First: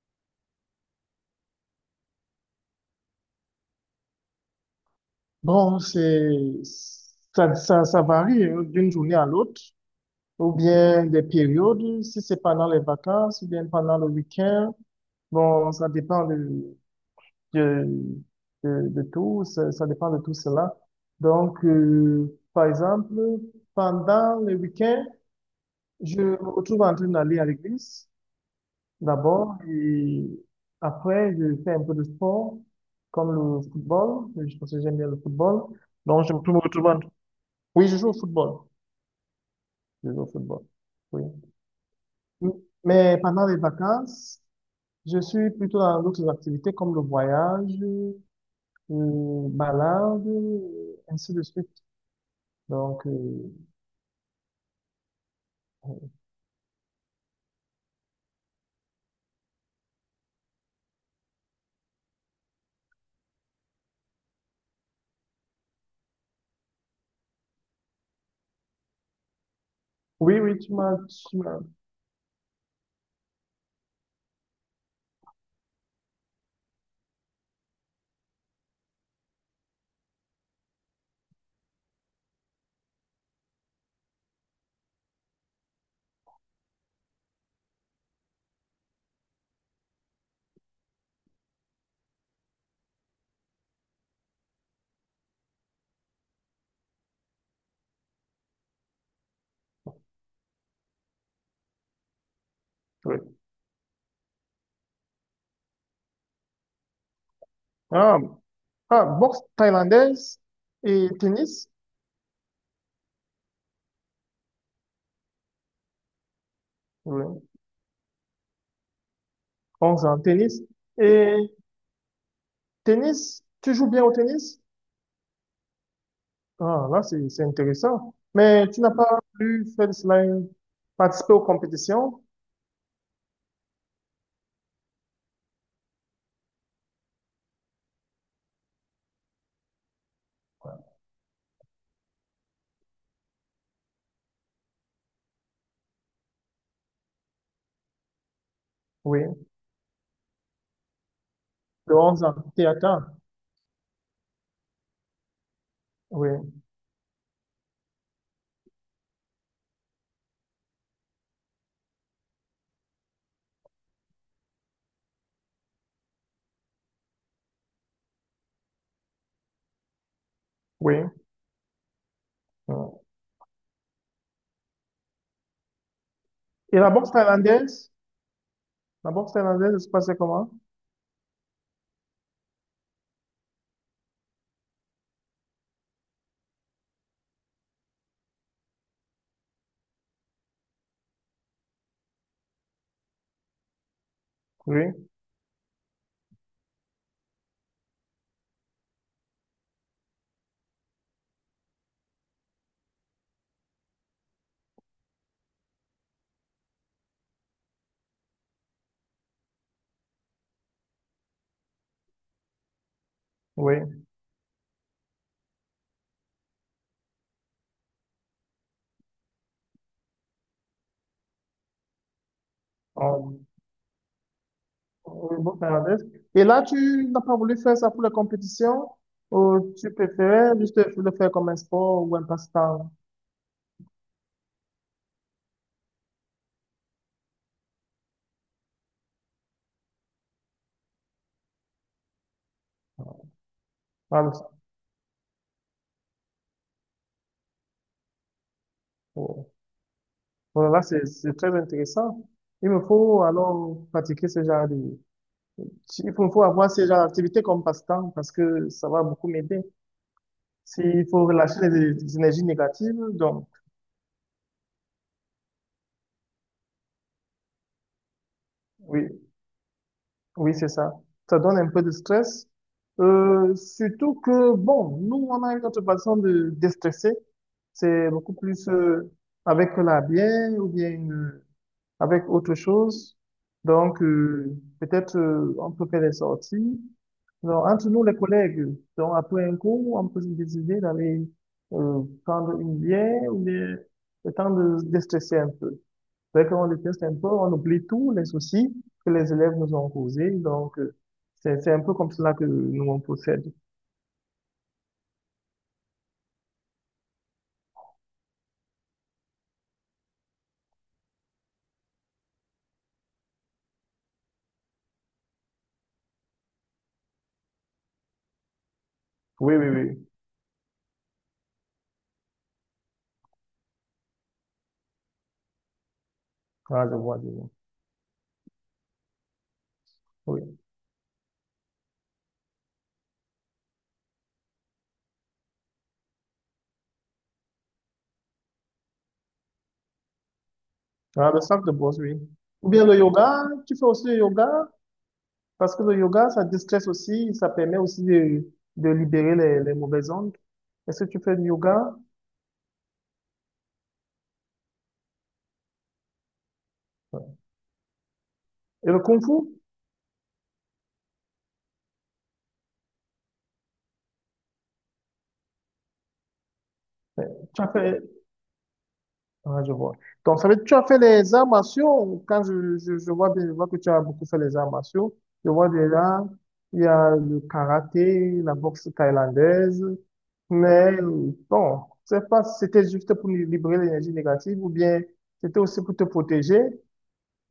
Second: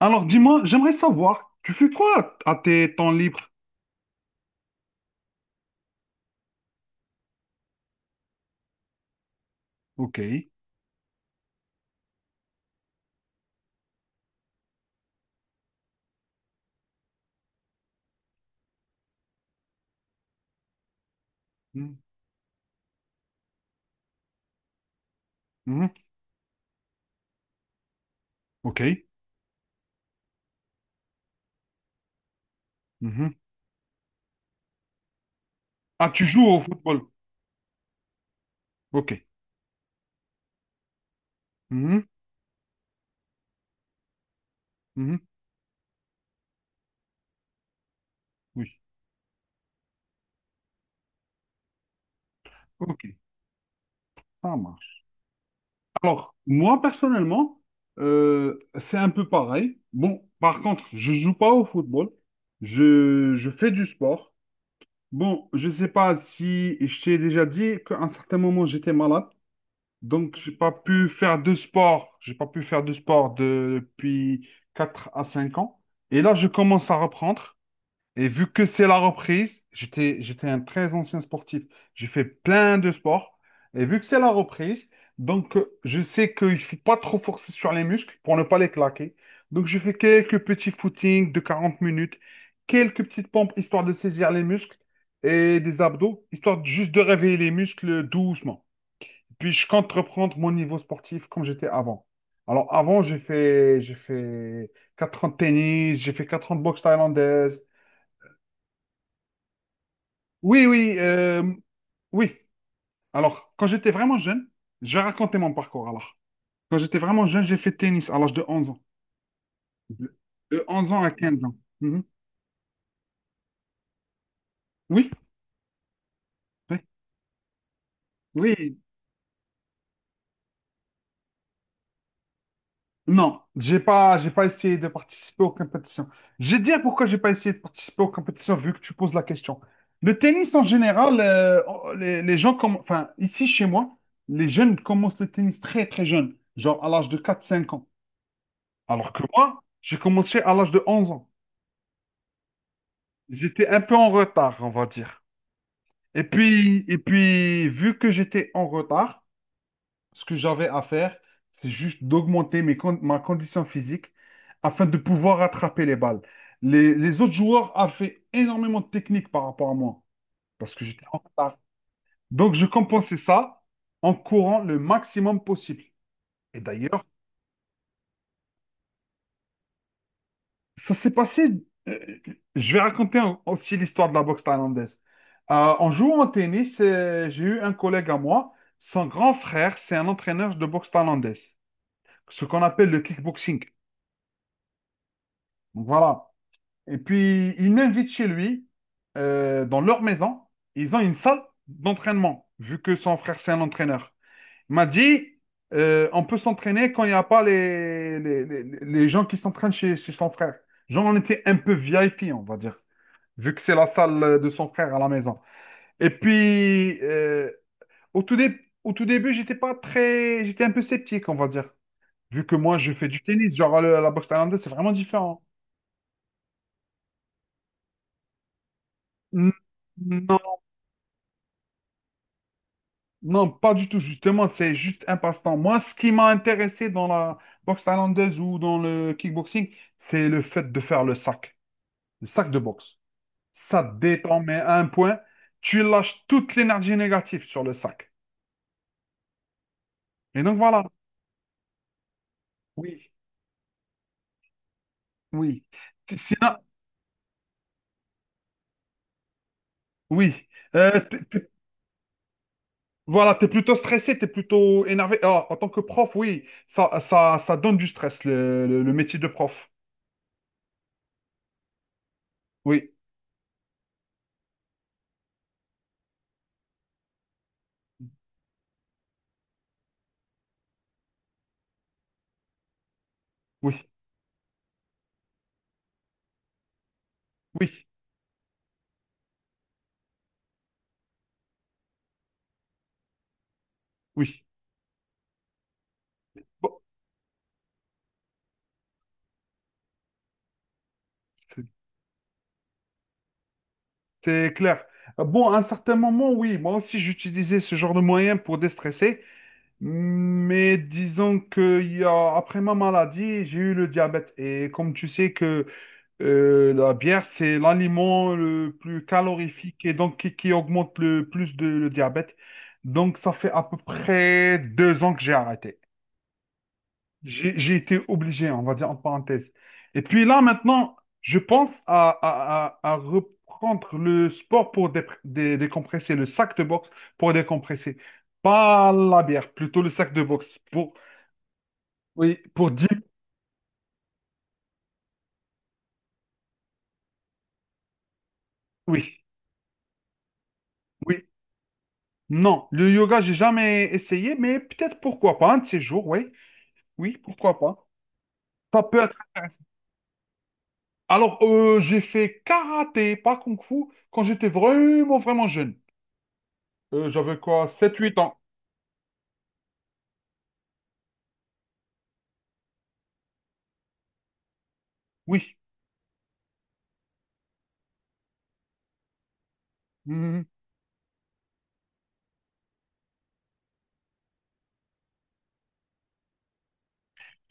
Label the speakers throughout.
Speaker 1: Alors, dis-moi, j'aimerais savoir, tu fais quoi à tes temps libres?
Speaker 2: Bon, c'est, ça varie hein, d'une journée à l'autre,
Speaker 1: Ok.
Speaker 2: ou bien des périodes, si c'est pendant les vacances, ou bien pendant le week-end. Bon, ça dépend de, de tout, ça dépend de tout cela. Donc,
Speaker 1: Mhm.
Speaker 2: par exemple, pendant le week-end,
Speaker 1: Mhm.
Speaker 2: je me retrouve en train d'aller à l'église,
Speaker 1: Ok.
Speaker 2: d'abord, et après, je fais un peu de sport,
Speaker 1: Mhm.
Speaker 2: comme le football, je pense que j'aime bien le football.
Speaker 1: Ah,
Speaker 2: Donc,
Speaker 1: tu
Speaker 2: je me
Speaker 1: joues au
Speaker 2: retrouve.
Speaker 1: football?
Speaker 2: Oui, je joue au football.
Speaker 1: Ok.
Speaker 2: Je joue au football. Oui.
Speaker 1: Mhm.
Speaker 2: Mm. Mais pendant les vacances,
Speaker 1: Mhm.
Speaker 2: je suis plutôt dans d'autres activités comme le voyage,
Speaker 1: Oui.
Speaker 2: balade, ainsi de suite.
Speaker 1: Ok.
Speaker 2: Donc,
Speaker 1: Ça marche. Alors, moi, personnellement, c'est un peu pareil. Bon, par contre, je joue pas au football. Je fais du sport. Bon, je sais pas si je t'ai déjà dit qu'à un certain moment, j'étais malade. Donc,
Speaker 2: oui,
Speaker 1: j'ai
Speaker 2: oui,
Speaker 1: pas
Speaker 2: tu m'as,
Speaker 1: pu
Speaker 2: tu
Speaker 1: faire de
Speaker 2: m'as,
Speaker 1: sport. J'ai pas pu faire de sport depuis 4 à 5 ans. Et là, je commence à reprendre. Et vu que c'est la reprise, j'étais un très ancien sportif. J'ai fait plein de sports. Et vu que c'est la reprise, donc je sais qu'il ne faut pas trop forcer sur les muscles pour ne pas les claquer. Donc, je fais quelques petits footings de 40 minutes, quelques petites pompes histoire de saisir les muscles et des abdos, juste de réveiller les muscles doucement. Puis je compte reprendre mon niveau sportif comme j'étais avant. Alors avant, j'ai
Speaker 2: oui.
Speaker 1: fait, j'ai fait 4 ans de tennis, j'ai fait 4 ans de boxe thaïlandaise.
Speaker 2: Ah, ah, boxe thaïlandaise
Speaker 1: Oui, oui,
Speaker 2: et tennis.
Speaker 1: oui. Alors, quand j'étais vraiment jeune, je vais raconter mon parcours. Alors, quand j'étais vraiment
Speaker 2: Oui.
Speaker 1: jeune, j'ai fait tennis à l'âge de 11 ans.
Speaker 2: On joue en tennis.
Speaker 1: De 11 ans à
Speaker 2: Et
Speaker 1: 15 ans. Mhm.
Speaker 2: tennis, tu joues bien au tennis?
Speaker 1: Oui,
Speaker 2: Ah, là, c'est intéressant.
Speaker 1: oui,
Speaker 2: Mais
Speaker 1: oui.
Speaker 2: tu n'as pas pu faire cela, participer aux compétitions?
Speaker 1: Non, j'ai pas essayé de participer aux compétitions. Je vais te dire pourquoi j'ai pas essayé de participer aux compétitions vu que tu poses la question. Le tennis en général, les gens comme, enfin, ici chez moi, les jeunes commencent le tennis très très jeune, genre à l'âge de 4 5 ans. Alors que
Speaker 2: Oui.
Speaker 1: moi, j'ai commencé à l'âge de 11 ans.
Speaker 2: De 11 ans, Théâtre.
Speaker 1: J'étais un peu en retard, on va dire. Et
Speaker 2: Oui,
Speaker 1: puis, et puis, vu que j'étais en retard, ce que j'avais à faire, c'est juste d'augmenter ma condition physique afin de pouvoir attraper les balles. Les autres joueurs avaient énormément de technique par rapport à moi parce que
Speaker 2: oui.
Speaker 1: j'étais en retard. Donc, je
Speaker 2: Oui.
Speaker 1: compensais ça en courant le maximum possible. Et
Speaker 2: Et la
Speaker 1: d'ailleurs,
Speaker 2: boxe thaïlandaise? La boxe thaïlandaise, ça se passait comment?
Speaker 1: ça s'est passé. euh, je vais raconter aussi l'histoire de la boxe thaïlandaise. En jouant au tennis, j'ai eu un collègue à moi. Son grand frère, c'est un entraîneur de boxe thaïlandaise, ce qu'on appelle le kickboxing.
Speaker 2: Oui,
Speaker 1: Voilà. Et puis, il m'invite chez lui, dans leur maison. Ils ont une salle d'entraînement, vu que son frère, c'est un entraîneur. Il m'a dit, on peut s'entraîner quand il n'y a pas les gens qui s'entraînent chez son frère. Genre, on était un peu VIP, on va dire, vu que c'est la
Speaker 2: oui.
Speaker 1: salle de son frère à la maison. Et puis, au tout dé- au tout début, j'étais pas très. J'étais un peu sceptique, on va dire. Vu que moi, je fais du
Speaker 2: Euh,
Speaker 1: tennis, genre la boxe thaïlandaise, c'est vraiment
Speaker 2: oui,
Speaker 1: différent.
Speaker 2: boxe thaïlandaise. Et là, tu n'as pas voulu faire ça pour la compétition ou tu
Speaker 1: Non,
Speaker 2: préférais juste le faire comme un sport ou un passe-temps?
Speaker 1: non, pas du tout, justement, c'est juste un passe-temps. Moi, ce qui m'a intéressé dans la boxe thaïlandaise ou dans le kickboxing, c'est le fait de faire le sac de boxe. Ça te détend,
Speaker 2: Voilà.
Speaker 1: mais à un point, tu lâches toute l'énergie négative sur le sac.
Speaker 2: Oh.
Speaker 1: Et donc
Speaker 2: Voilà, là,
Speaker 1: voilà,
Speaker 2: c'est très intéressant. Il me
Speaker 1: oui,
Speaker 2: faut alors pratiquer ce genre de…
Speaker 1: oui.
Speaker 2: Il faut, faut
Speaker 1: Sinon,
Speaker 2: avoir ce genre d'activité comme passe-temps parce que ça va beaucoup m'aider.
Speaker 1: oui. Euh,
Speaker 2: S'il
Speaker 1: t-
Speaker 2: faut
Speaker 1: t-
Speaker 2: relâcher les énergies négatives,
Speaker 1: voilà, tu es
Speaker 2: donc
Speaker 1: plutôt stressé, tu es plutôt énervé. Ah, en tant que prof, oui, ça donne du stress, le
Speaker 2: oui.
Speaker 1: métier de prof.
Speaker 2: Oui, c'est ça. Ça donne un peu de stress.
Speaker 1: Oui,
Speaker 2: Surtout que, bon, nous, on a une autre façon de déstresser. C'est beaucoup plus avec la bière ou bien avec autre chose.
Speaker 1: oui,
Speaker 2: Donc, peut-être on peut faire des sorties. Alors,
Speaker 1: oui,
Speaker 2: entre nous, les collègues, donc après un cours, on peut se décider d'aller prendre une bière ou bien le
Speaker 1: oui.
Speaker 2: temps de déstresser un peu. Dès qu'on
Speaker 1: Bon.
Speaker 2: le teste un peu, on oublie tous les soucis que les élèves nous ont causés. Donc, c'est un peu comme cela que nous, on procède.
Speaker 1: C'est clair. Bon, à un certain moment, oui, moi aussi j'utilisais ce genre de moyens pour déstresser, mais disons que après ma maladie, j'ai eu le diabète. Et comme tu sais que la bière, c'est l'aliment le plus
Speaker 2: Oui, oui,
Speaker 1: calorifique et
Speaker 2: oui.
Speaker 1: donc qui augmente le plus de, le diabète. Donc ça fait à peu près 2 ans que j'ai arrêté.
Speaker 2: Ah, je vois, je vois.
Speaker 1: J'ai été obligé, on va dire entre parenthèses. Et puis là,
Speaker 2: Oui.
Speaker 1: maintenant, je pense à reprendre le sport pour décompresser, le sac de boxe pour décompresser. Pas la bière, plutôt le sac de boxe. Pour,
Speaker 2: Ah, le sac de bosse, oui.
Speaker 1: oui,
Speaker 2: Ou
Speaker 1: pour
Speaker 2: bien
Speaker 1: dire
Speaker 2: le yoga, tu fais aussi le yoga, parce que le yoga, ça déstresse aussi, ça permet aussi de
Speaker 1: oui,
Speaker 2: libérer les mauvaises ondes. Est-ce que tu
Speaker 1: oui.
Speaker 2: fais du yoga?
Speaker 1: Non, le yoga, j'ai jamais essayé, mais peut-être pourquoi pas, un de ces jours, oui. Oui, pourquoi pas. Ça
Speaker 2: Et le
Speaker 1: peut être
Speaker 2: kung fu?
Speaker 1: intéressant. Alors, j'ai fait karaté, pas kung fu, quand j'étais vraiment, vraiment jeune. J'avais
Speaker 2: Tu
Speaker 1: quoi,
Speaker 2: as
Speaker 1: sept
Speaker 2: fait,
Speaker 1: huit ans.
Speaker 2: ah, je vois. Donc, ça veut dire que tu as fait les arts martiaux. Quand je vois bien, je vois que tu as beaucoup fait les arts martiaux. Je
Speaker 1: Oui.
Speaker 2: vois déjà, il y a le karaté, la boxe thaïlandaise.
Speaker 1: Mhm.
Speaker 2: Mais bon, je sais pas si c'était juste pour libérer l'énergie négative ou bien c'était aussi pour te protéger.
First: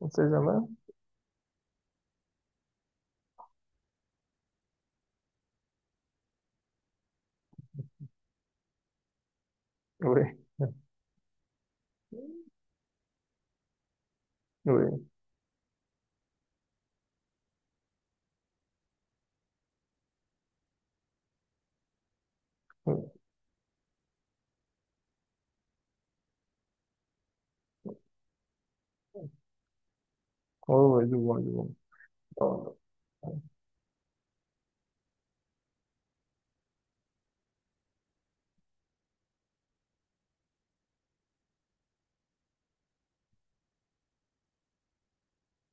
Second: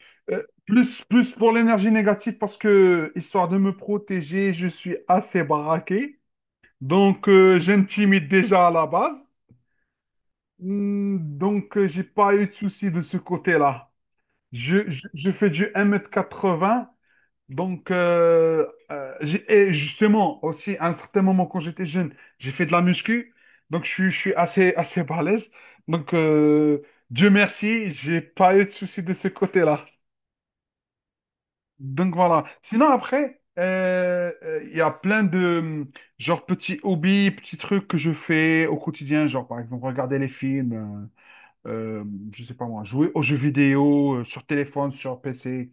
Speaker 2: On ne sait jamais.
Speaker 1: Plus, plus pour l'énergie négative parce que, histoire de me protéger, je suis assez baraqué. Donc, j'intimide déjà à la base.
Speaker 2: Oui.
Speaker 1: Donc, j'ai pas eu de souci de ce côté-là. Je, je-
Speaker 2: Oui,
Speaker 1: je fais du 1,80 m. Donc, et justement, aussi, à un certain moment, quand j'étais jeune, j'ai fait de la
Speaker 2: oui,
Speaker 1: muscu. Donc, je suis assez, assez balèze. Donc, Dieu merci, j'ai pas eu de souci de ce côté-là.
Speaker 2: oui, oui, je vois, je vois.
Speaker 1: Donc voilà.
Speaker 2: Bon,
Speaker 1: Sinon après, il y a plein de hum, genre petits hobbies, petits trucs que je fais au quotidien, genre par exemple regarder les films, euh, euh, je sais pas moi, jouer aux jeux vidéo sur téléphone, sur PC.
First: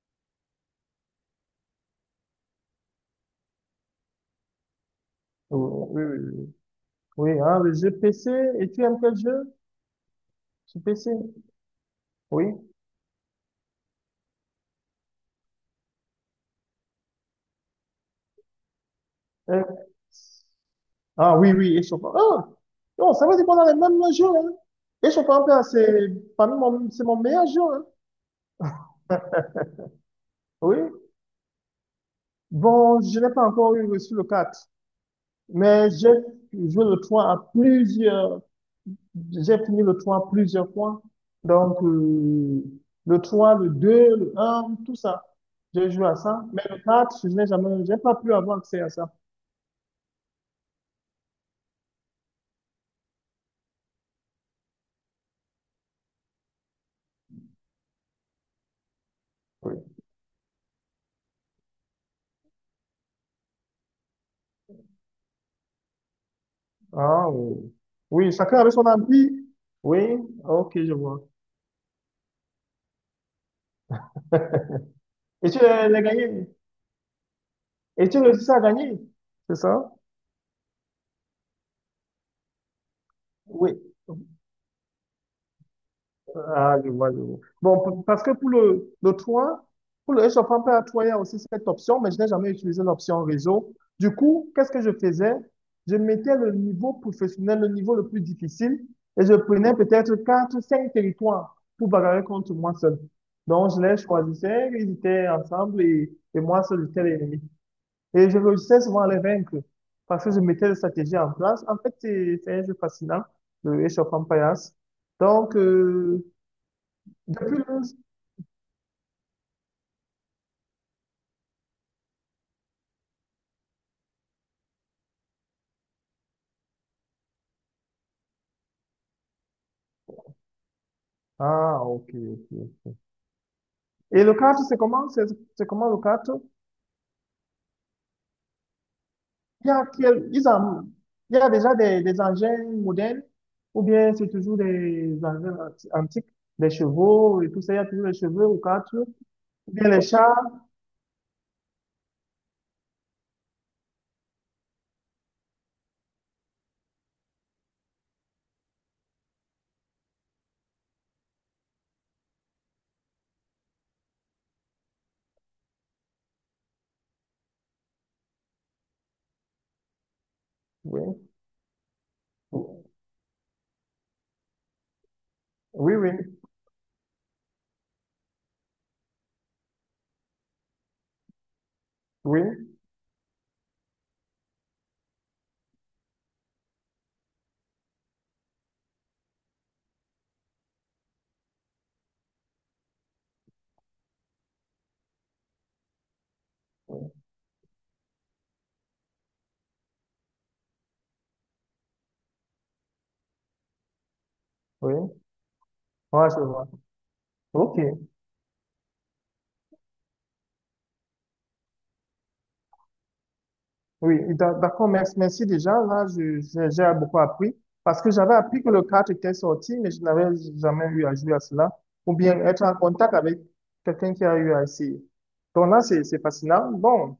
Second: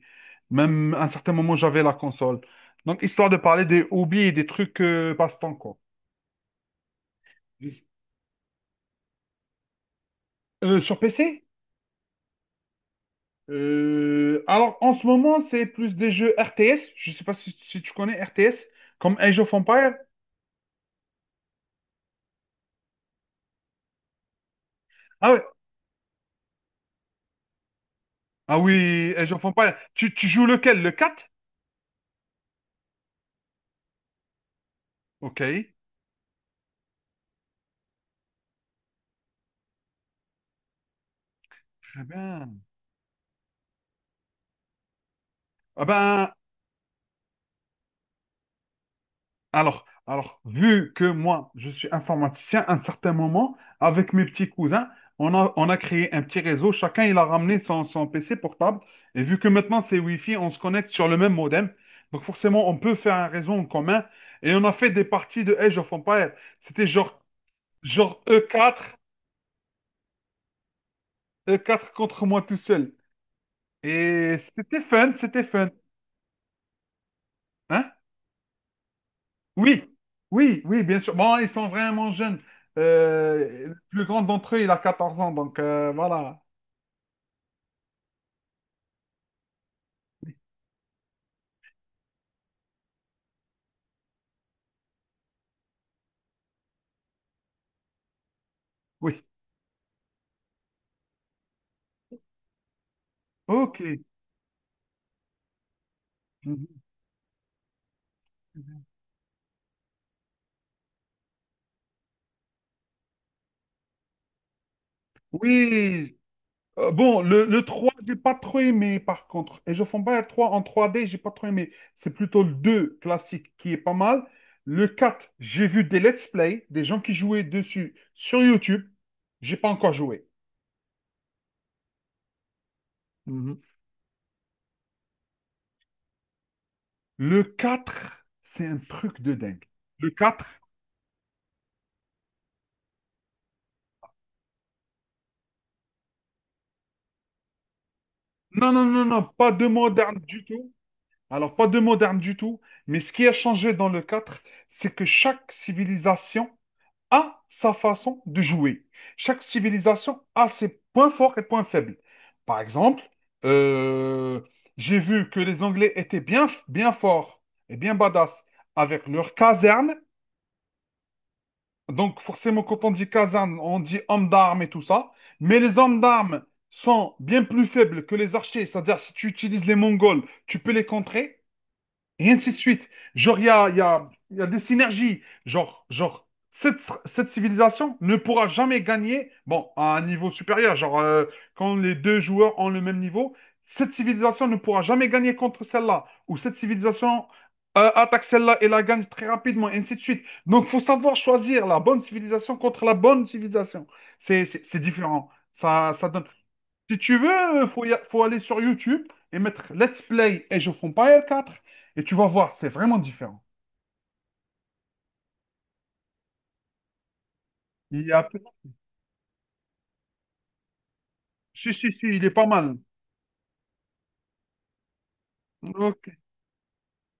Speaker 1: Même à un certain moment j'avais la console. Donc histoire de parler des hobbies et des trucs passe-temps quoi.
Speaker 2: oui, oui, oui. Oui, hein, le jeu PC, et tu aimes quel jeu? Sur
Speaker 1: Sur
Speaker 2: PC?
Speaker 1: PC?
Speaker 2: Oui.
Speaker 1: Alors en ce moment c'est plus des jeux RTS. Je sais pas si tu connais RTS comme Age of
Speaker 2: Euh,
Speaker 1: Empires.
Speaker 2: ah oui, oui, Eschoffa. Ah, non, ça veut dire qu'on a les mêmes jeux hein.
Speaker 1: Ah
Speaker 2: Eschoffa,
Speaker 1: ouais,
Speaker 2: en fait, c'est mon meilleur jeu hein.
Speaker 1: ah oui, et j'en fais pas. Tu joues
Speaker 2: Oui.
Speaker 1: lequel? Le 4?
Speaker 2: Bon, je n'ai pas encore eu reçu le 4
Speaker 1: Ok. Très
Speaker 2: mais j'ai joué le 3 à plusieurs, j'ai fini le 3 plusieurs fois. Donc,
Speaker 1: bien.
Speaker 2: le 3 le 2 le un tout ça.
Speaker 1: Ah
Speaker 2: J'ai joué à
Speaker 1: ben,
Speaker 2: ça. Mais le 4 je n'ai jamais, j'ai pas pu avoir accès à ça.
Speaker 1: vu que moi, je suis informaticien, à un certain moment, avec mes petits cousins, on a créé un petit réseau. Chacun, il a ramené son PC portable. Et vu que maintenant,
Speaker 2: Oui.
Speaker 1: c'est Wi-Fi, on se connecte sur le même modem. Donc forcément, on peut faire un réseau en commun. Et on a fait des parties de Age of Empires. C'était genre,
Speaker 2: Ah, oui.
Speaker 1: genre
Speaker 2: Oui,
Speaker 1: e
Speaker 2: chacun avait son
Speaker 1: quatre
Speaker 2: ampli. Oui, ok, je vois.
Speaker 1: e quatre contre moi tout seul. Et c'était fun, c'était
Speaker 2: Et tu
Speaker 1: fun.
Speaker 2: l'as l'as gagné?
Speaker 1: Hein,
Speaker 2: Et tu réussis à gagner, c'est
Speaker 1: oui,
Speaker 2: ça?
Speaker 1: oui, oui, bien sûr. Bon, ils sont vraiment jeunes. Le
Speaker 2: Oui.
Speaker 1: plus grand d'entre eux, il a 14 ans, donc voilà.
Speaker 2: Ah, je vois, je vois. Bon, parce que pour le 3, pour le réchauffement plat à 3, il y a aussi cette option, mais je n'ai jamais utilisé l'option réseau. Du coup, qu'est-ce que je faisais? Je mettais le niveau professionnel, le niveau le plus difficile,
Speaker 1: Oui,
Speaker 2: et je prenais peut-être 4, 5 territoires pour bagarrer contre moi seul. Donc,
Speaker 1: ok.
Speaker 2: je les choisissais, ils étaient ensemble, et moi
Speaker 1: Mhm.
Speaker 2: seul, j'étais l'ennemi. Et je réussissais souvent à les vaincre parce que je mettais des stratégies en place. En fait, c'est un jeu fascinant, le Age of Empires. Donc,
Speaker 1: Oui. Bon, le,
Speaker 2: depuis
Speaker 1: le
Speaker 2: le…
Speaker 1: 3 j'ai pas trop aimé, par contre. Et je fonds pas le 3 en trois d j'ai pas trop aimé. C'est plutôt le 2 classique qui est pas mal. Le 4, j'ai vu des let's play, des gens qui jouaient dessus sur YouTube. J'ai pas encore joué.
Speaker 2: Ah, ok, ok.
Speaker 1: Mhm.
Speaker 2: Et le kart, c'est comment? C'est comment le kart?
Speaker 1: Le 4, c'est un truc de dingue.
Speaker 2: Il y a,
Speaker 1: Le 4.
Speaker 2: il y a déjà des engins modernes ou bien c'est toujours des engins antiques, des chevaux et tout ça. Il y a toujours les chevaux au
Speaker 1: Non, non,
Speaker 2: kart
Speaker 1: non,
Speaker 2: ou
Speaker 1: non, pas de
Speaker 2: bien les
Speaker 1: moderne
Speaker 2: chars.
Speaker 1: du tout. Alors, pas de moderne du tout. Mais ce qui a changé dans le quatre, c'est que chaque civilisation a sa façon de jouer. Chaque civilisation a ses points forts et points faibles. Par exemple, euh, j'ai vu que les Anglais étaient bien, bien forts et bien badass avec leur caserne.
Speaker 2: Oui,
Speaker 1: Donc, forcément, quand on dit caserne, on dit homme d'armes et tout ça. Mais les
Speaker 2: oui,
Speaker 1: hommes
Speaker 2: oui,
Speaker 1: d'armes sont bien plus faibles que les archers. C'est-à-dire, si tu utilises les Mongols, tu peux les contrer. Et
Speaker 2: oui,
Speaker 1: ainsi de suite. Genre, il y a, il y a- il y a des synergies. Genre, cette, cette civilisation ne pourra jamais gagner, bon, à un niveau supérieur. Genre, quand les 2 joueurs ont le même niveau, cette civilisation ne pourra jamais gagner contre celle-là. Ou cette civilisation attaque celle-là et la gagne très rapidement, et ainsi de suite. Donc, il faut savoir choisir la bonne civilisation contre la bonne civilisation. C'est
Speaker 2: oui.
Speaker 1: différent. Ça donne.
Speaker 2: Ouais, je vois.
Speaker 1: Si tu veux,
Speaker 2: Ok.
Speaker 1: faut, faut aller sur YouTube et mettre Let's Play Age of Empires 4 et tu vas voir, c'est vraiment différent.
Speaker 2: Oui, d'accord, merci, merci déjà. Là, j'ai beaucoup appris parce
Speaker 1: Il y
Speaker 2: que
Speaker 1: a.
Speaker 2: j'avais appris que le 4 était sorti, mais je n'avais jamais eu à jouer à cela
Speaker 1: Si, si, si,
Speaker 2: ou
Speaker 1: il est
Speaker 2: bien
Speaker 1: pas
Speaker 2: être en
Speaker 1: mal.
Speaker 2: contact avec quelqu'un qui a eu à essayer. Donc là,
Speaker 1: Ok.
Speaker 2: c'est fascinant. Bon,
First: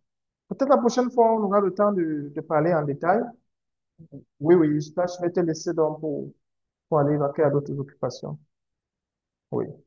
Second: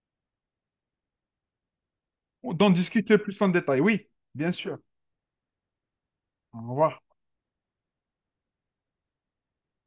Speaker 2: peut-être la prochaine fois, on aura le temps de
Speaker 1: D'en
Speaker 2: parler en
Speaker 1: discuter
Speaker 2: détail.
Speaker 1: plus en détail, oui, bien
Speaker 2: Oui,
Speaker 1: sûr.
Speaker 2: oui, là, je vais te laisser donc
Speaker 1: Au
Speaker 2: pour
Speaker 1: revoir.
Speaker 2: aller vaquer à d'autres occupations. Oui.